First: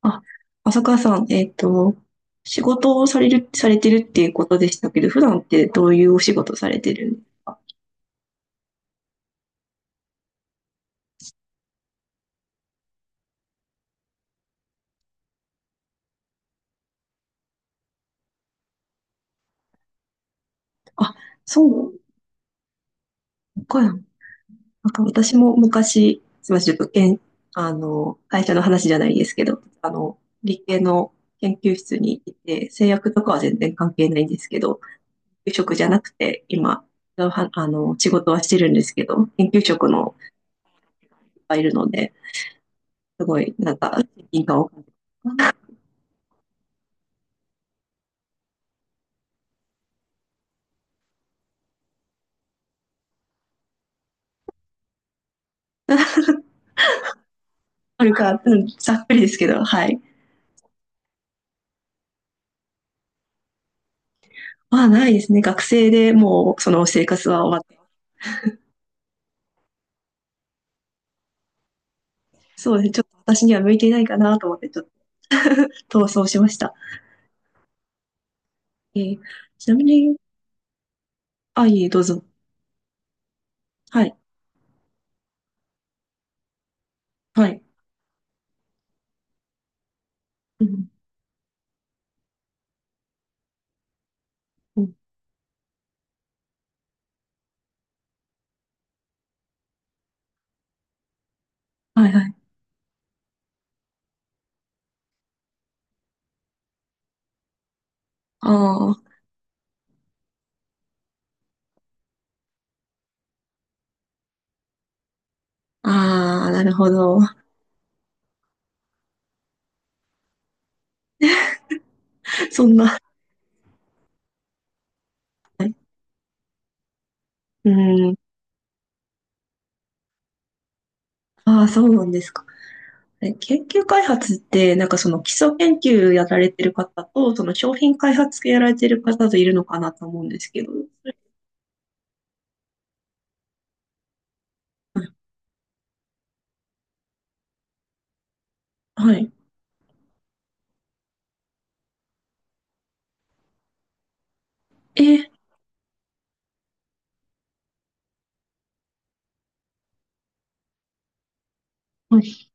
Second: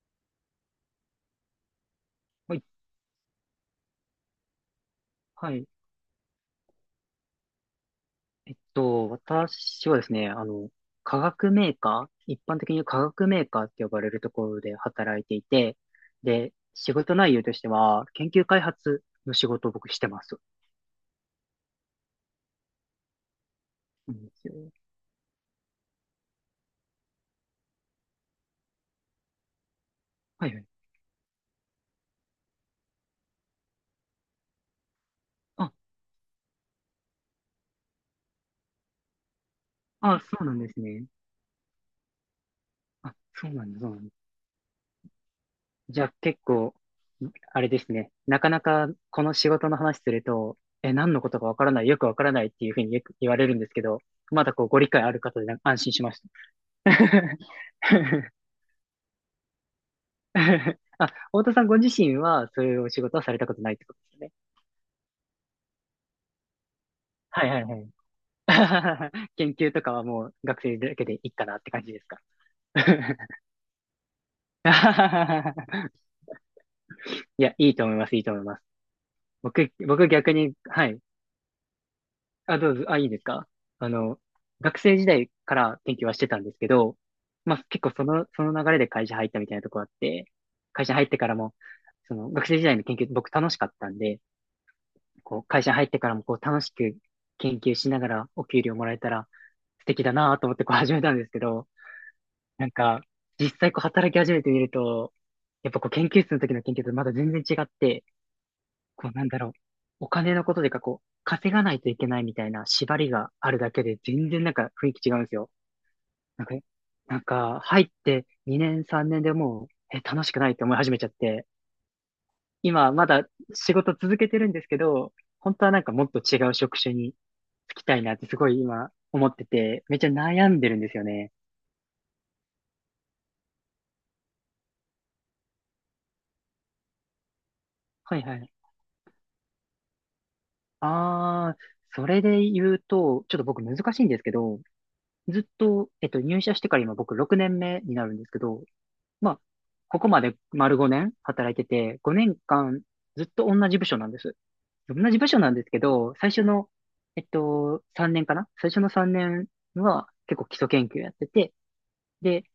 あ、浅川さん、は仕い。事をされる、されてるっていうことでしたけど、普段っはてい。どういうお仕事されてるんですか？私はですね、化学メーカー、一般的に化学メーカーって呼ばれるところで働いていて、で、仕事内容としては、研究開発の仕事を僕してます。あ、そうか。なんなんですよ。か私も昔、すみません、ちょっと、けん、会社の話じゃないですけど、はいは理い。系の研究室にいて、製薬とかは全然関係ないんですけど、研究あ、職じゃなくて、今、はあの、仕事はしてるんですけど、研究職のあ、そうなんですね。いっぱいいるので、あ、すごそい、うななんんだ、そうか、なんだ。責任感をじゃあ結構、あれですね。なかなかこの仕事の話すると、え、何のことかわからない、よくわからないっていうふうによく言われるんですけど、まだこうご理解ある方でなんか安心しました。あるか、うん、ざっくりですけど、はい。あ、太田さんご自身はそういうお仕事はされたことないってことですよね。まあ、ないですね。学生でもうその生活ははい終はわいって。はい。研究とかはもう学生だけでいいかなって感じですか？ そうですね。ちょっと私には向いていないかなと思って、ちょっと 逃走しました。いや、いいと思います、いいと思います。えーち僕、なみ僕に、逆に、はい。あ、いえ、どうぞ。あ、どうぞ、あ、いいですか？あはい。の、学生時代から研究はしてたんですけど、はまい。あ結構その流れで会社入ったみたいなとこあって、う会ん。社入ってからも、その学生時代の研究僕楽しかったんで、うん。こう、会社に入ってからもこう、楽しく研究しながらお給料もらえたら素敵だなと思ってこう 始めたんですけど、はいはい。なんか、実際こう働き始めてみると、やっぱこう研究室の時の研究とまだ全然違って、あこうあ。なんだろう、お金のことでかこう、稼がないといけないみたいな縛りがあるだけで全然なんか雰囲気違うんですよ。なあんあ、か、なるほなど。んか入って2年3年でもう、え、楽しくないって思い始めちゃって、そん今な。まだ仕事続けてるんですけど、本当ははい。なんかもっと違う職種にうつきたいなん。ってすごい今思ってて、めっちゃ悩んでるんですよね。ああ、そうなんですか。え研究開発って、なんかその基礎研究やられてる方と、その商品開はいは発系い。やられてる方といるのかなと思うんですけど。ああそれで言うと、ちょっと僕難しいんですけど、はい。ずっと、入社してから今僕6年目になるんですけど、はまい。あ、ここまで丸5年働いてて、5年間ずっと同じ部署なんです。え同じ部ー署なんですけど、最初の、3年かな最初の3年は結構基礎研究やってて、はで、い。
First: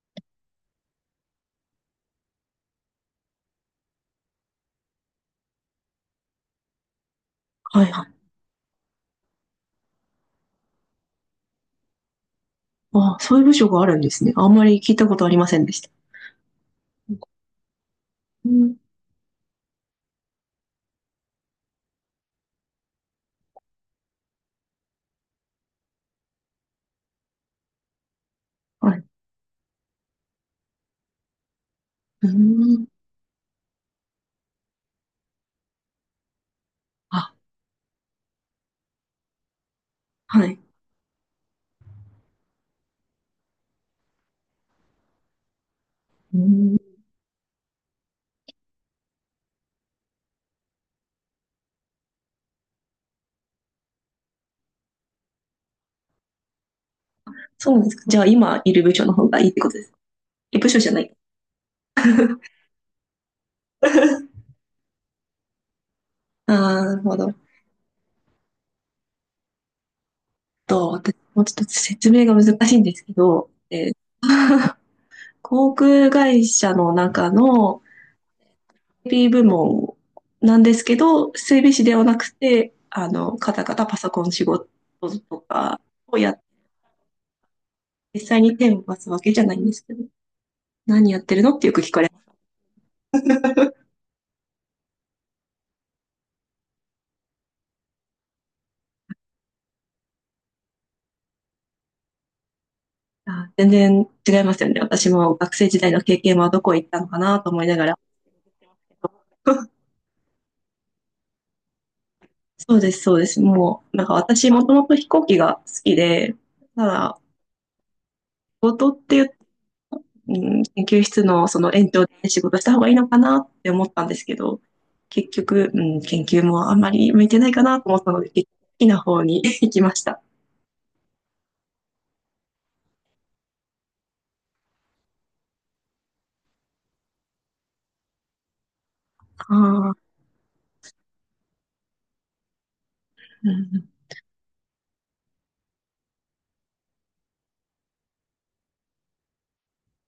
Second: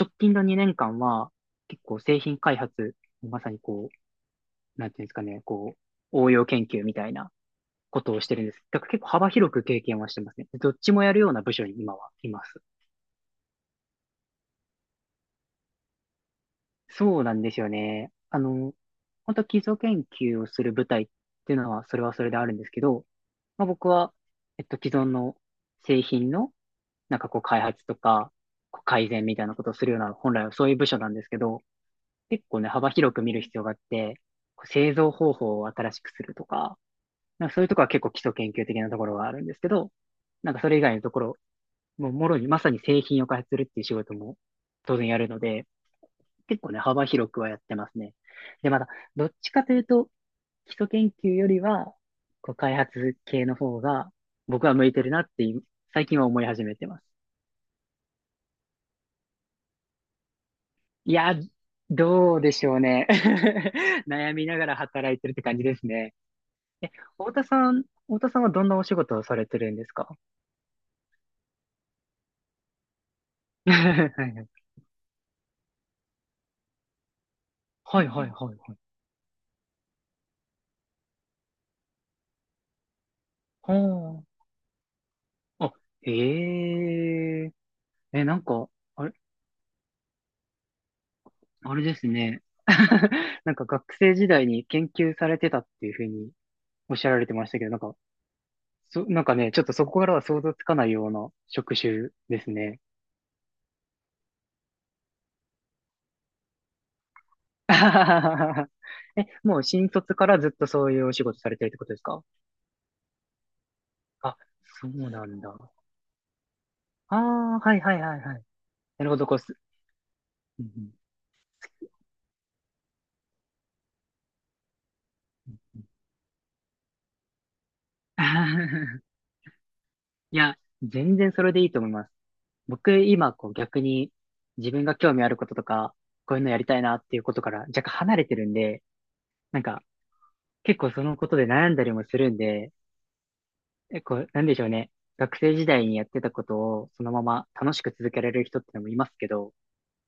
直近の2年間は結構製品開発、まさにこう、なんていうんですかね、こう、応用研究みたいなはいこはとい。をしてるんです。だから結構幅広く経験はしてますね。どっちもやるような部署に今はいます。ああ、そういう部署があるんですね。あんまり聞いたことありませんでした。そうなんですよね。うん。本当基礎研究をする部隊っていうのは、それはそれであるんですけど、まあ、僕は、既存の製品の、なんかこう、開発とか、こうはい。改善みたいなことをするような、本来はそういう部署なんですけど、う結構ね、ん。幅広く見る必要があって、こう製造方法を新しくするとか、あ、なんかそういうところは結構基礎研究的なところはあるんですけど、はなんい。かそれ以外のところ、もうもろにまさに製品を開発するっていう仕事も当然やるので、う結構ん。ね、幅広くはやってますね。で、また、どっちかというと、基礎研究よりは、こう開発系の方が、僕は向いてるなって今、最近は思い始めてます。そうなんですか。じゃあ、今いる部署の方がいいってことです。え、部署じゃないい。や、どうでしょうね。悩み ながら働いてるって感じですね。ああ、え、なるほ太ど。田さん、太田さんはどんなお仕事をされてるんですか？ と、私、もうちょっと説明が難しいんですけど、はい 航空会社の中のはいはいはい。エーピー部門なんですけど、整備士ではなくて、カタうカタパソコん。ン仕事とあ、かへをやっえ。実え、な際んに手か、を動かあすれ、わけじゃないんですけど、何やってるのってよあくれ聞でかすれね。なんか学生時代に研究されてたっていうふうにおっしゃられてましたけど、なんか、なんかね、ちょっとそこからは想像つかないような職種ですね。ます。 全然違いますよね。私も学生時代の経験はどこ行ったのかなと思いながら。え、もう 新卒からずっとそういうお仕事されてるってことですか？そうです、そうです。もう、なんかあ、私もともそうと飛行な機んだ。が好きで、たあだ、あ、はいはいはいはい。仕事っなるてほいど。う、こうす。うん、うん研う究室のその延長で仕事した方がいいのかなって思ったんですけど、結ん 局、うん、研究もあんまり向いてないかなと思ったので、好きな 方に 行きました。いや、全然それでいいと思います。僕今こう逆に自分が興味あることとか、こういうのやりたいなっていうことから若干離れてるんで、あなんかあ、結構そのことで悩んだりもするんで、うん、結構なんでしょうね。学生時代にやってたことをそのまま楽しく続けられる人ってのもいますけど、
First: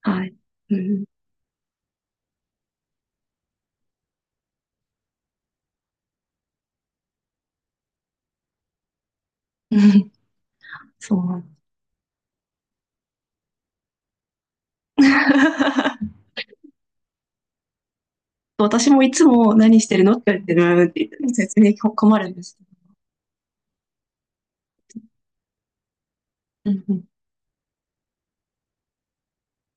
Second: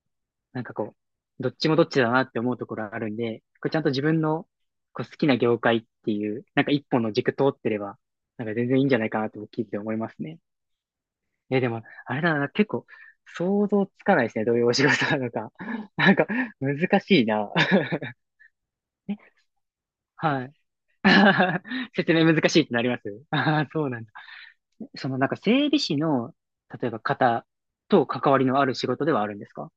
はい。なんかうこん、う、どっちもどっちだなって思うところあるんで、これちゃんと自分のこう好きな業界っていう、なんか一本の軸通ってれば、なんか全然いいんじゃないかなと僕聞いて思い ますね。そう。え、でも、あれだな、結構、想像つかないですね。どういうお仕事なのか。なんか、難しいな。私もいえ、つも何してるのってはい。言われて、って言って説 明説困明るんで難すしいけってなります ああ、そうなんだ。その、なんか、整備士の、ど。うん例えうばん。方と関わりのある仕事ではあるんですか？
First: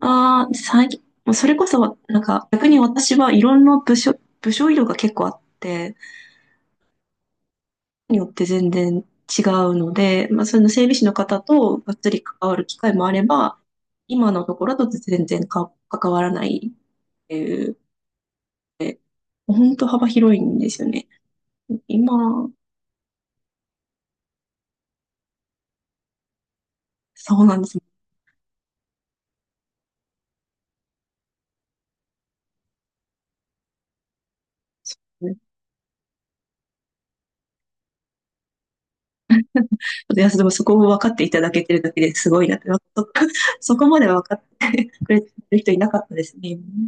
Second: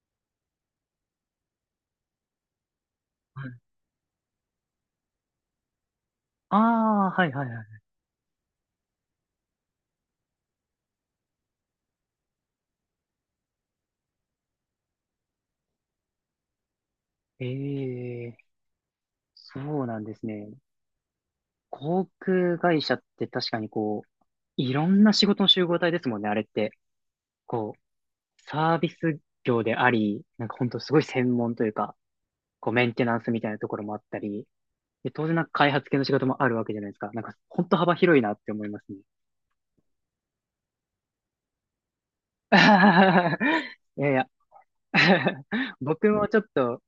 ああ、最近、もうそれこそ、なんか逆に私はいはい。ろんな部署、部署色が結構あって、ああ、はいはいはによって全然違うので、まあその整備士の方とがっつり関わる機会もあれば、今のところだと全然か関わらないってい。いう、ええ、そ本当うなん幅です広いね。んですよね。航今、空会社って確かにこう、いろんな仕事の集合体ですもんね、あれって。そうなんでこす。う、サービス業であり、なんかほんとすごい専門というか、こうメンテナンスみたいなところもあったり、で、当然なんか開発系の仕事もあるわけじゃないですか。なんか、本当幅広いなって思いますね。いや、でもそこを分かっていただけてるだけですごいなって、そそ こまいでやい分や かってくれてる人 いなかっ僕たでもすちょっね。と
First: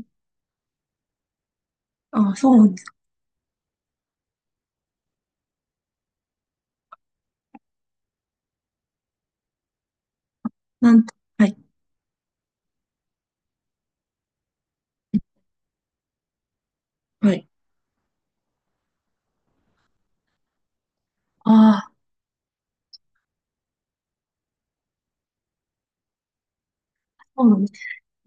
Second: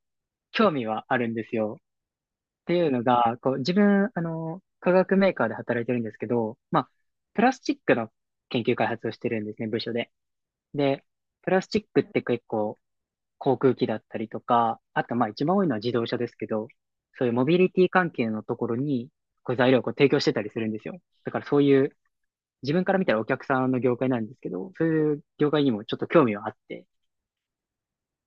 興味はあるんですよ。ああ、そうなっんてですいうか。のが、こう、自分、化学メーカーで働いてるんですけど、まあ、プラスチックの研究開発をしてるんですね、部署で。なんで、と、はプい、ラスチックって結構、航空機だったりとか、あとまあ一番多いのは自動車ですけど、そういうはモい。ビリティ関係のところに、こう材料をこう提供してたりするんですよ。だからそういああ、う、自分から見たらお客さんの業界なんですけど、そういう業界にもちょっと興味はあって、そうなんです。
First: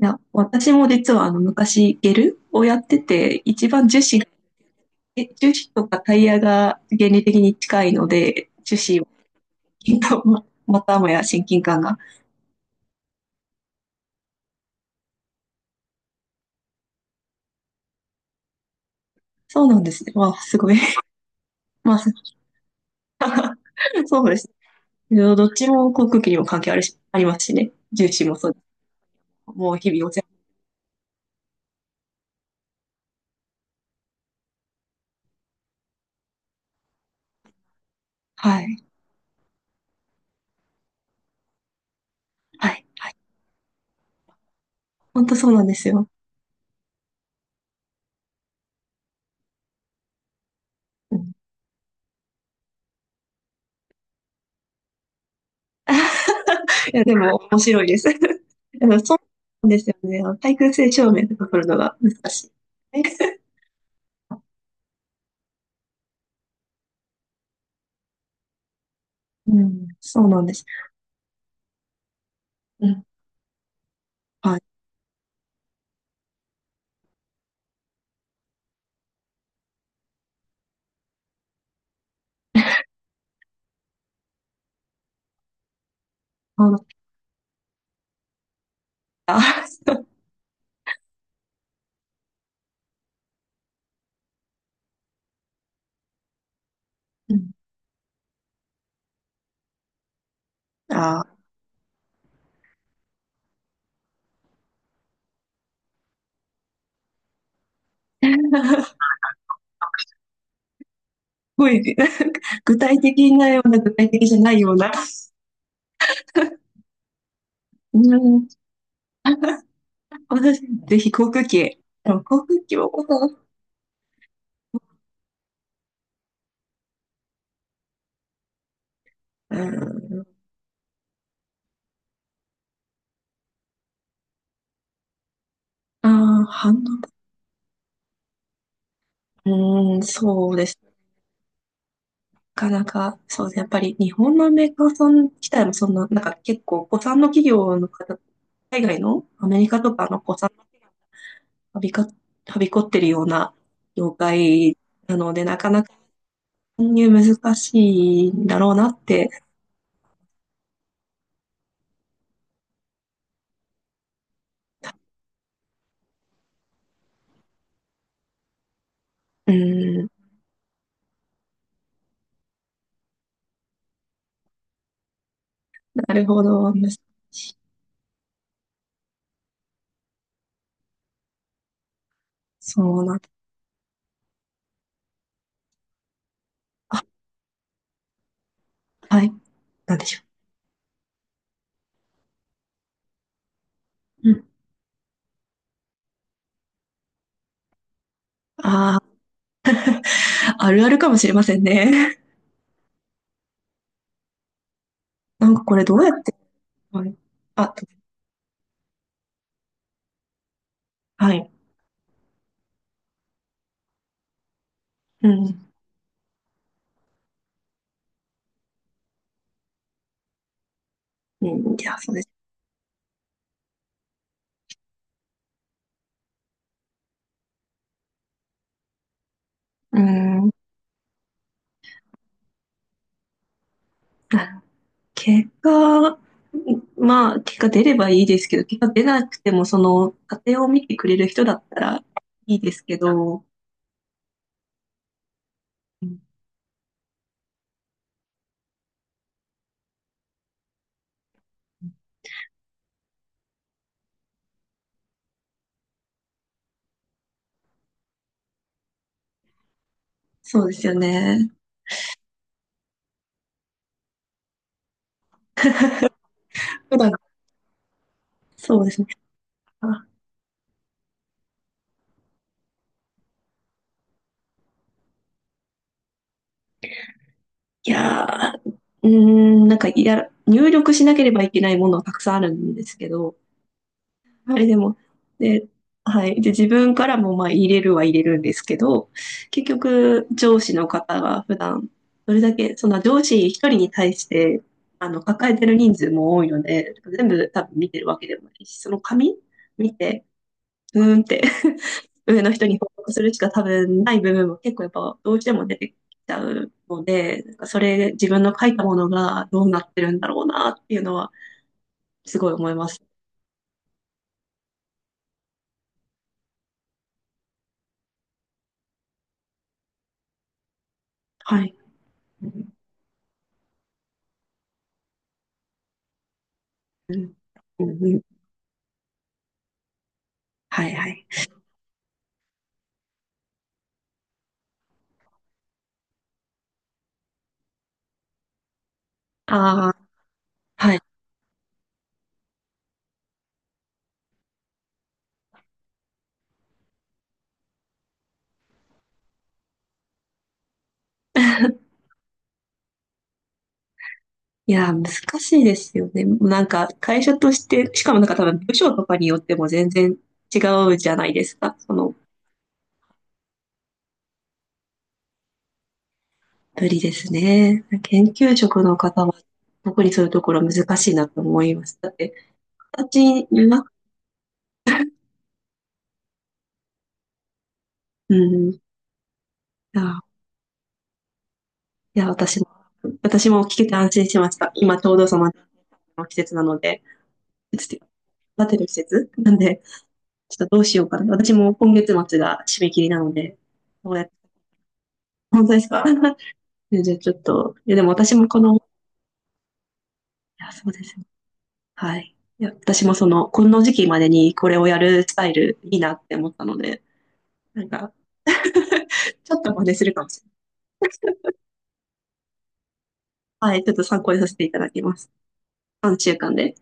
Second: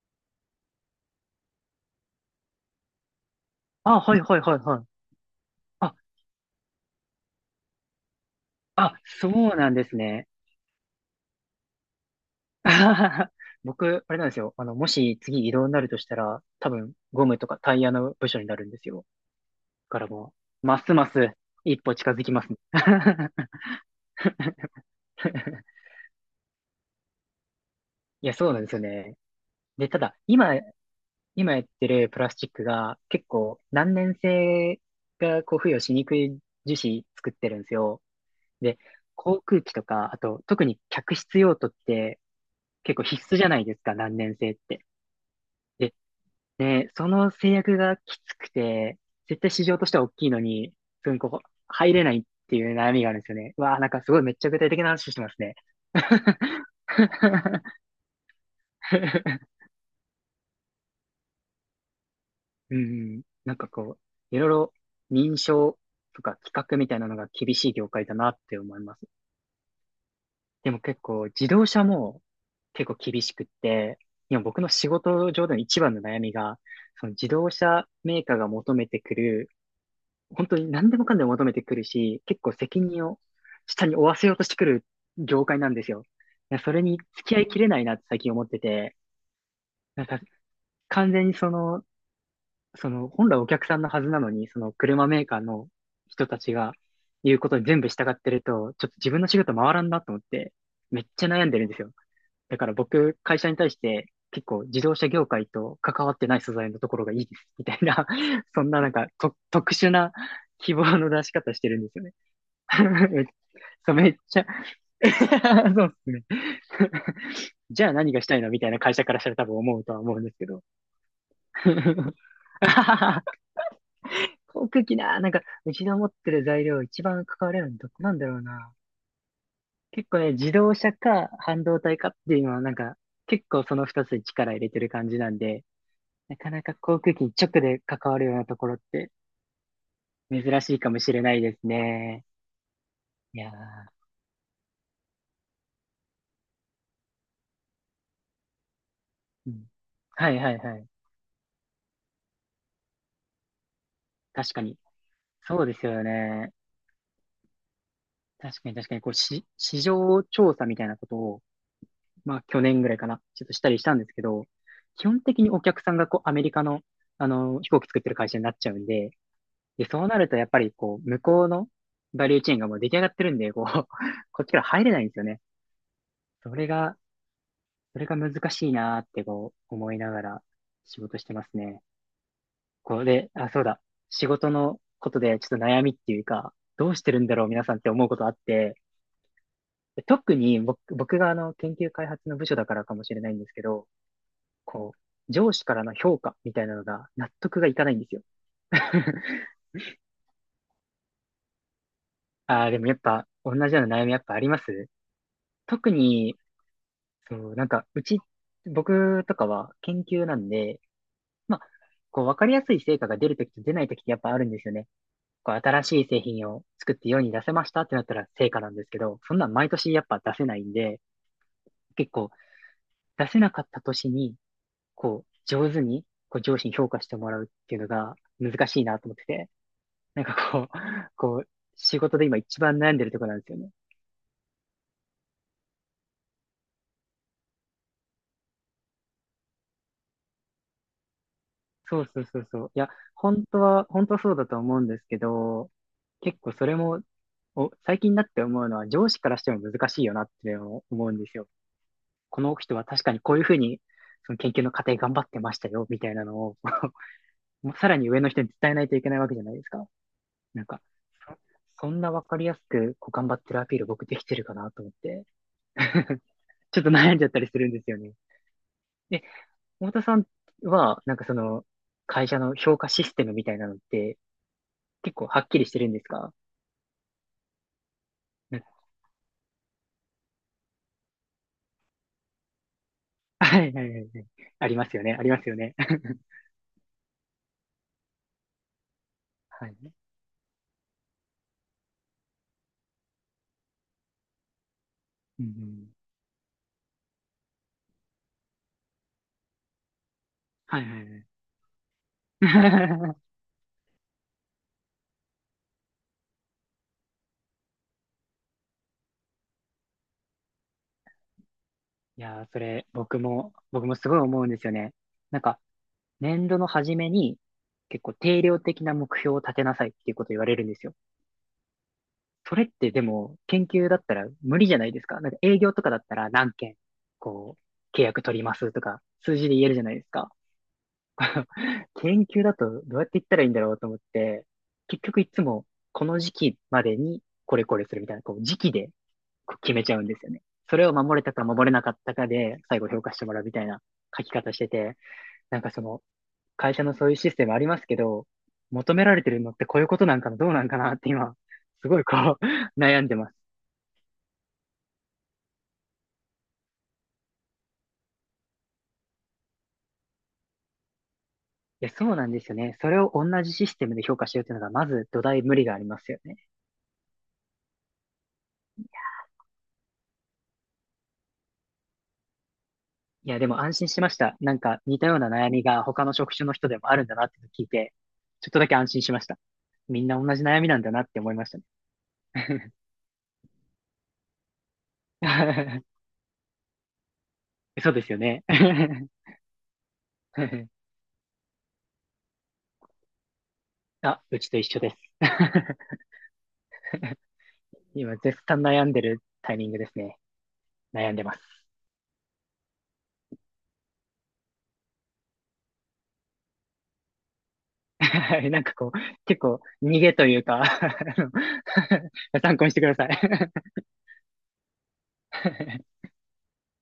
いや、私も実はあの昔ゲルをやってて、一番樹あ、はい脂、はいはいはい。え樹脂とあ、かタイヤが原理的に近いので、樹あ、脂を、そうなんですね。またもや親近感が。僕、あれなんですよ。もし次移動になるとしたら、多分ゴムとかタイヤの部署になるんですよ。そうなんでだかすらね。わもあ、すう、ごい。ますます一まあ、歩近づ きますね。そうですね。どっち も航空機にも関係あるし、ありますしね。重視いや、もそそううでなんですよね。す。もうで、日た々おだ、世今、やってるプラスチックが結構難燃性がこう付与しにくい樹脂作ってるんですよ。はで、い。航空機とか、あと特に客室用途ってはい。結構はい。必須じゃないですか、難燃性って。本当そうなんですで、よ。ね、その制約がきつくて、絶対市場としては大きいのに、すうぐこん。こ入れないっていう悩みがあるんですよね。うわあ、なんかすごいめっちゃ具体的な話してますね。いや、でも面 白いです。そうなんですよね。あの対空性証明とか取るのが難しい。うんうん。なんかこう、いろいろ認証とか規格みたいなのが厳しい業界だなって思います。うん、そうなんです。でも結構自動車もう結構ん。厳しくって、今はい。僕の仕事上での一番の悩みが、その自動車メーカーが求めてくる、本当に何でもかんでも求めてくるし、結構責任を下に負わせようとしてくる業界なんですよ。いやあそれの、に付き合いきれないなって最近思ってて、あ、なんか完全にその本来お客さんのはずなのに、その車メーカーの人たちがう言うん。ことに全部従ってると、ちょっと自分の仕事回らんなと思って、めっあちゃあ。悩んでるんですよ。だから僕、会社に対して結構自動車業界と関わってない素材のところがいいです、みたいな そんな なんすかと特殊な希望の出し方してごるんでい、すよね。具体 めっ的なような、ち具ゃめ体っ的じちゃゃ ないような。そうですね。じゃあう何がしたいん。のみたいな、会社からしたら多分思うとは思うんですけ私、ど。ぜひ航空機。で も航空機も、航空機な、なんか、うちの持ってる材料、一番関われるのどこなんだろうな。うん。結構ね、自動車か半導体かっていうのは、結構その二つに力入れてる感じなんで、なああ、かなか反航空機に直で関わるようなところって応。うん、そう珍でしすいねかもしれないですね。かなか、いそうやですね。やっぱりー、日本のメーカーさん自体もそんな、なんか結構、古参の企業の方、海外のアうメリん。カとかのは古い参はいのは企業い。がはびか、はびこってるような業確か界に。なので、なそうかでなすかよね。参入難しいんだ確かろうに確なかっに、て。市場調査みたいなことを、まあ去年ぐらいかな、ちょっとしたりしたんですけど、基本的にお客さんがこうアメリカの、飛行機作ってる会社になっちゃうんで、うで、そうん、なるとやっぱりこう、向こうのバリューチェーンがもう出来上がってるんで、こう、こっちから入れないんですよね。なるほそれど。難が、しいそれが難しいなーってこう、思いながら仕事してますね。こそううなんだ。で、あ、そうだ。仕事のことでちょっと悩みっていうか、どうあ、してるんだろう皆さんって思うことあって、はい。なんでしょ特に僕が、あの、研究開発の部署だからかもしれないんですけど、う。うん。こう、上司からの評価みたいなのが納得がいかないんですよ。あ あ、あるあるかもしれませんね。ああ、でもやっぱ同じような悩みやっぱあります。 なんかこれ特どうやって、に、はい。そう、なんあ、か、うち、僕とかは研究なんで、はい。まあ、こう、わかりやすい成果が出るときと出ないときってやっぱあるんですよね。うこう、ん。新しい製品を作って世に出せましたってなったら成果なんですけど、そんなん毎年やっぱ出せないんで、うん、いや、そ結うです。構出せなかった年に、こう、上手に、こう、上司に評価してもらうっていうのが難しいなと思ってて。うなんかん。こう、こう、仕事で今一番悩んでるところなんですよね。結果、まあ、結果出ればいいですけど、結果出なくても、その、家庭を見てくれる人だったそらうそうそういいそでう。いすや、けど、本当はそうだと思うんですけど、うん、結構それも、最近になって思うのは、上司からしても難しいよなって思うんですよ。この人は確かにこういうふうに、その研究の過程頑張ってましたよ、みたいなのを もうさらに上の人に伝えないといけないわけじゃないですか。そなんうでか、すよね。そそんなわかりやすく、こう頑張ってるアピール僕できてるかなと思って、ちょっと普段、悩んじゃったりするんですよね。そうですね。で、太田あ、さんは、なんかその、会社の評価システムみたいなのって、結構はっきりしてるんですか？いやなんかー、うーん、なんか、いや、入力しなければいけないものはたくさんあるんですけど、はいはいはいはい。はい、あでりますも、よね、ありますよで、ね。はい。で、自分からもまあ入れるは入れるんですけど、結はい。局、上司の方が普段、どれだけ、その上司一人に対して、うんう抱えてるん。人数も多いので、全部多分見てるわけでもないし、その紙見て、はいはいうーはんっい。て 上の人に報告するしか多分ない部分も結構やっぱどうしても出てきちゃうので、なんかそれ、自分の書いたものがどうなってるんだろうなっていうのは、いすやー、ごいそ思いれ、ます。僕もすごい思うんですよね。なんか、年度の初めに、結構定量的な目標を立てなさいっていうこと言われるんですよ。はい。うそれっんてでも、研究だったら無理じゃないですか。なんか営業とかだったら何件、うんこう、契う約ん。取りますとか、数字で言えるじゃないですか。はいはい。研究だとどうやって言ったらいいんだろうと思って、結局いつもこの時期までにこれこれするみたいな、こう時期でこう決めあちゃうあ、んですよね。それをはい。守れたか守れなかったかで最後評価してもらうみたいな書き方してて、なんかその会社のそういうシステムありますけど、求められてるのってこういうことなんかな、どうなんかなって今、すごいこう 悩んでます。いやー、難しいですよね。なんか、会社として、しかもなんか多分部署とかによっても全然違うじゃないですか。いや、そその、うなんですよね。それを同じシステムで評価しようっていうのが、まず土台無理がありますよね。ぶりですね。研究職の方は、特にそういうところ難しいなと思います。だって、いや、私でも安は、心しました。なんか似たような悩みが他の職種の人でもあるんだなって聞いて、うちょっとだん、けい安心しました。やみんー、な同じ悩みなんだなって思いましたね。いや、私も、私も聞けて安心しました。今ちょうどその、季節なので、季そう節ですよね。育てる季 節なんで、ちょっとどうしようかな。私も今月末が締め切りなので、どうあ、やって、うちと一緒です。本当です か？でじゃあちょっと、いやでも今私絶もこ賛の、い悩んでるタイミングですね。や、そうで悩んすでね。ます。はい。いや、私もその、この時期までにこれをやるスタイルいいなって思ったので、なん か、はい、なんかこう、結ちょ構っと真似逃するげかともいしうれなか、 あの、 参考にしてください。 い。はい、ちょっと参考にさせていただきます。3週間で。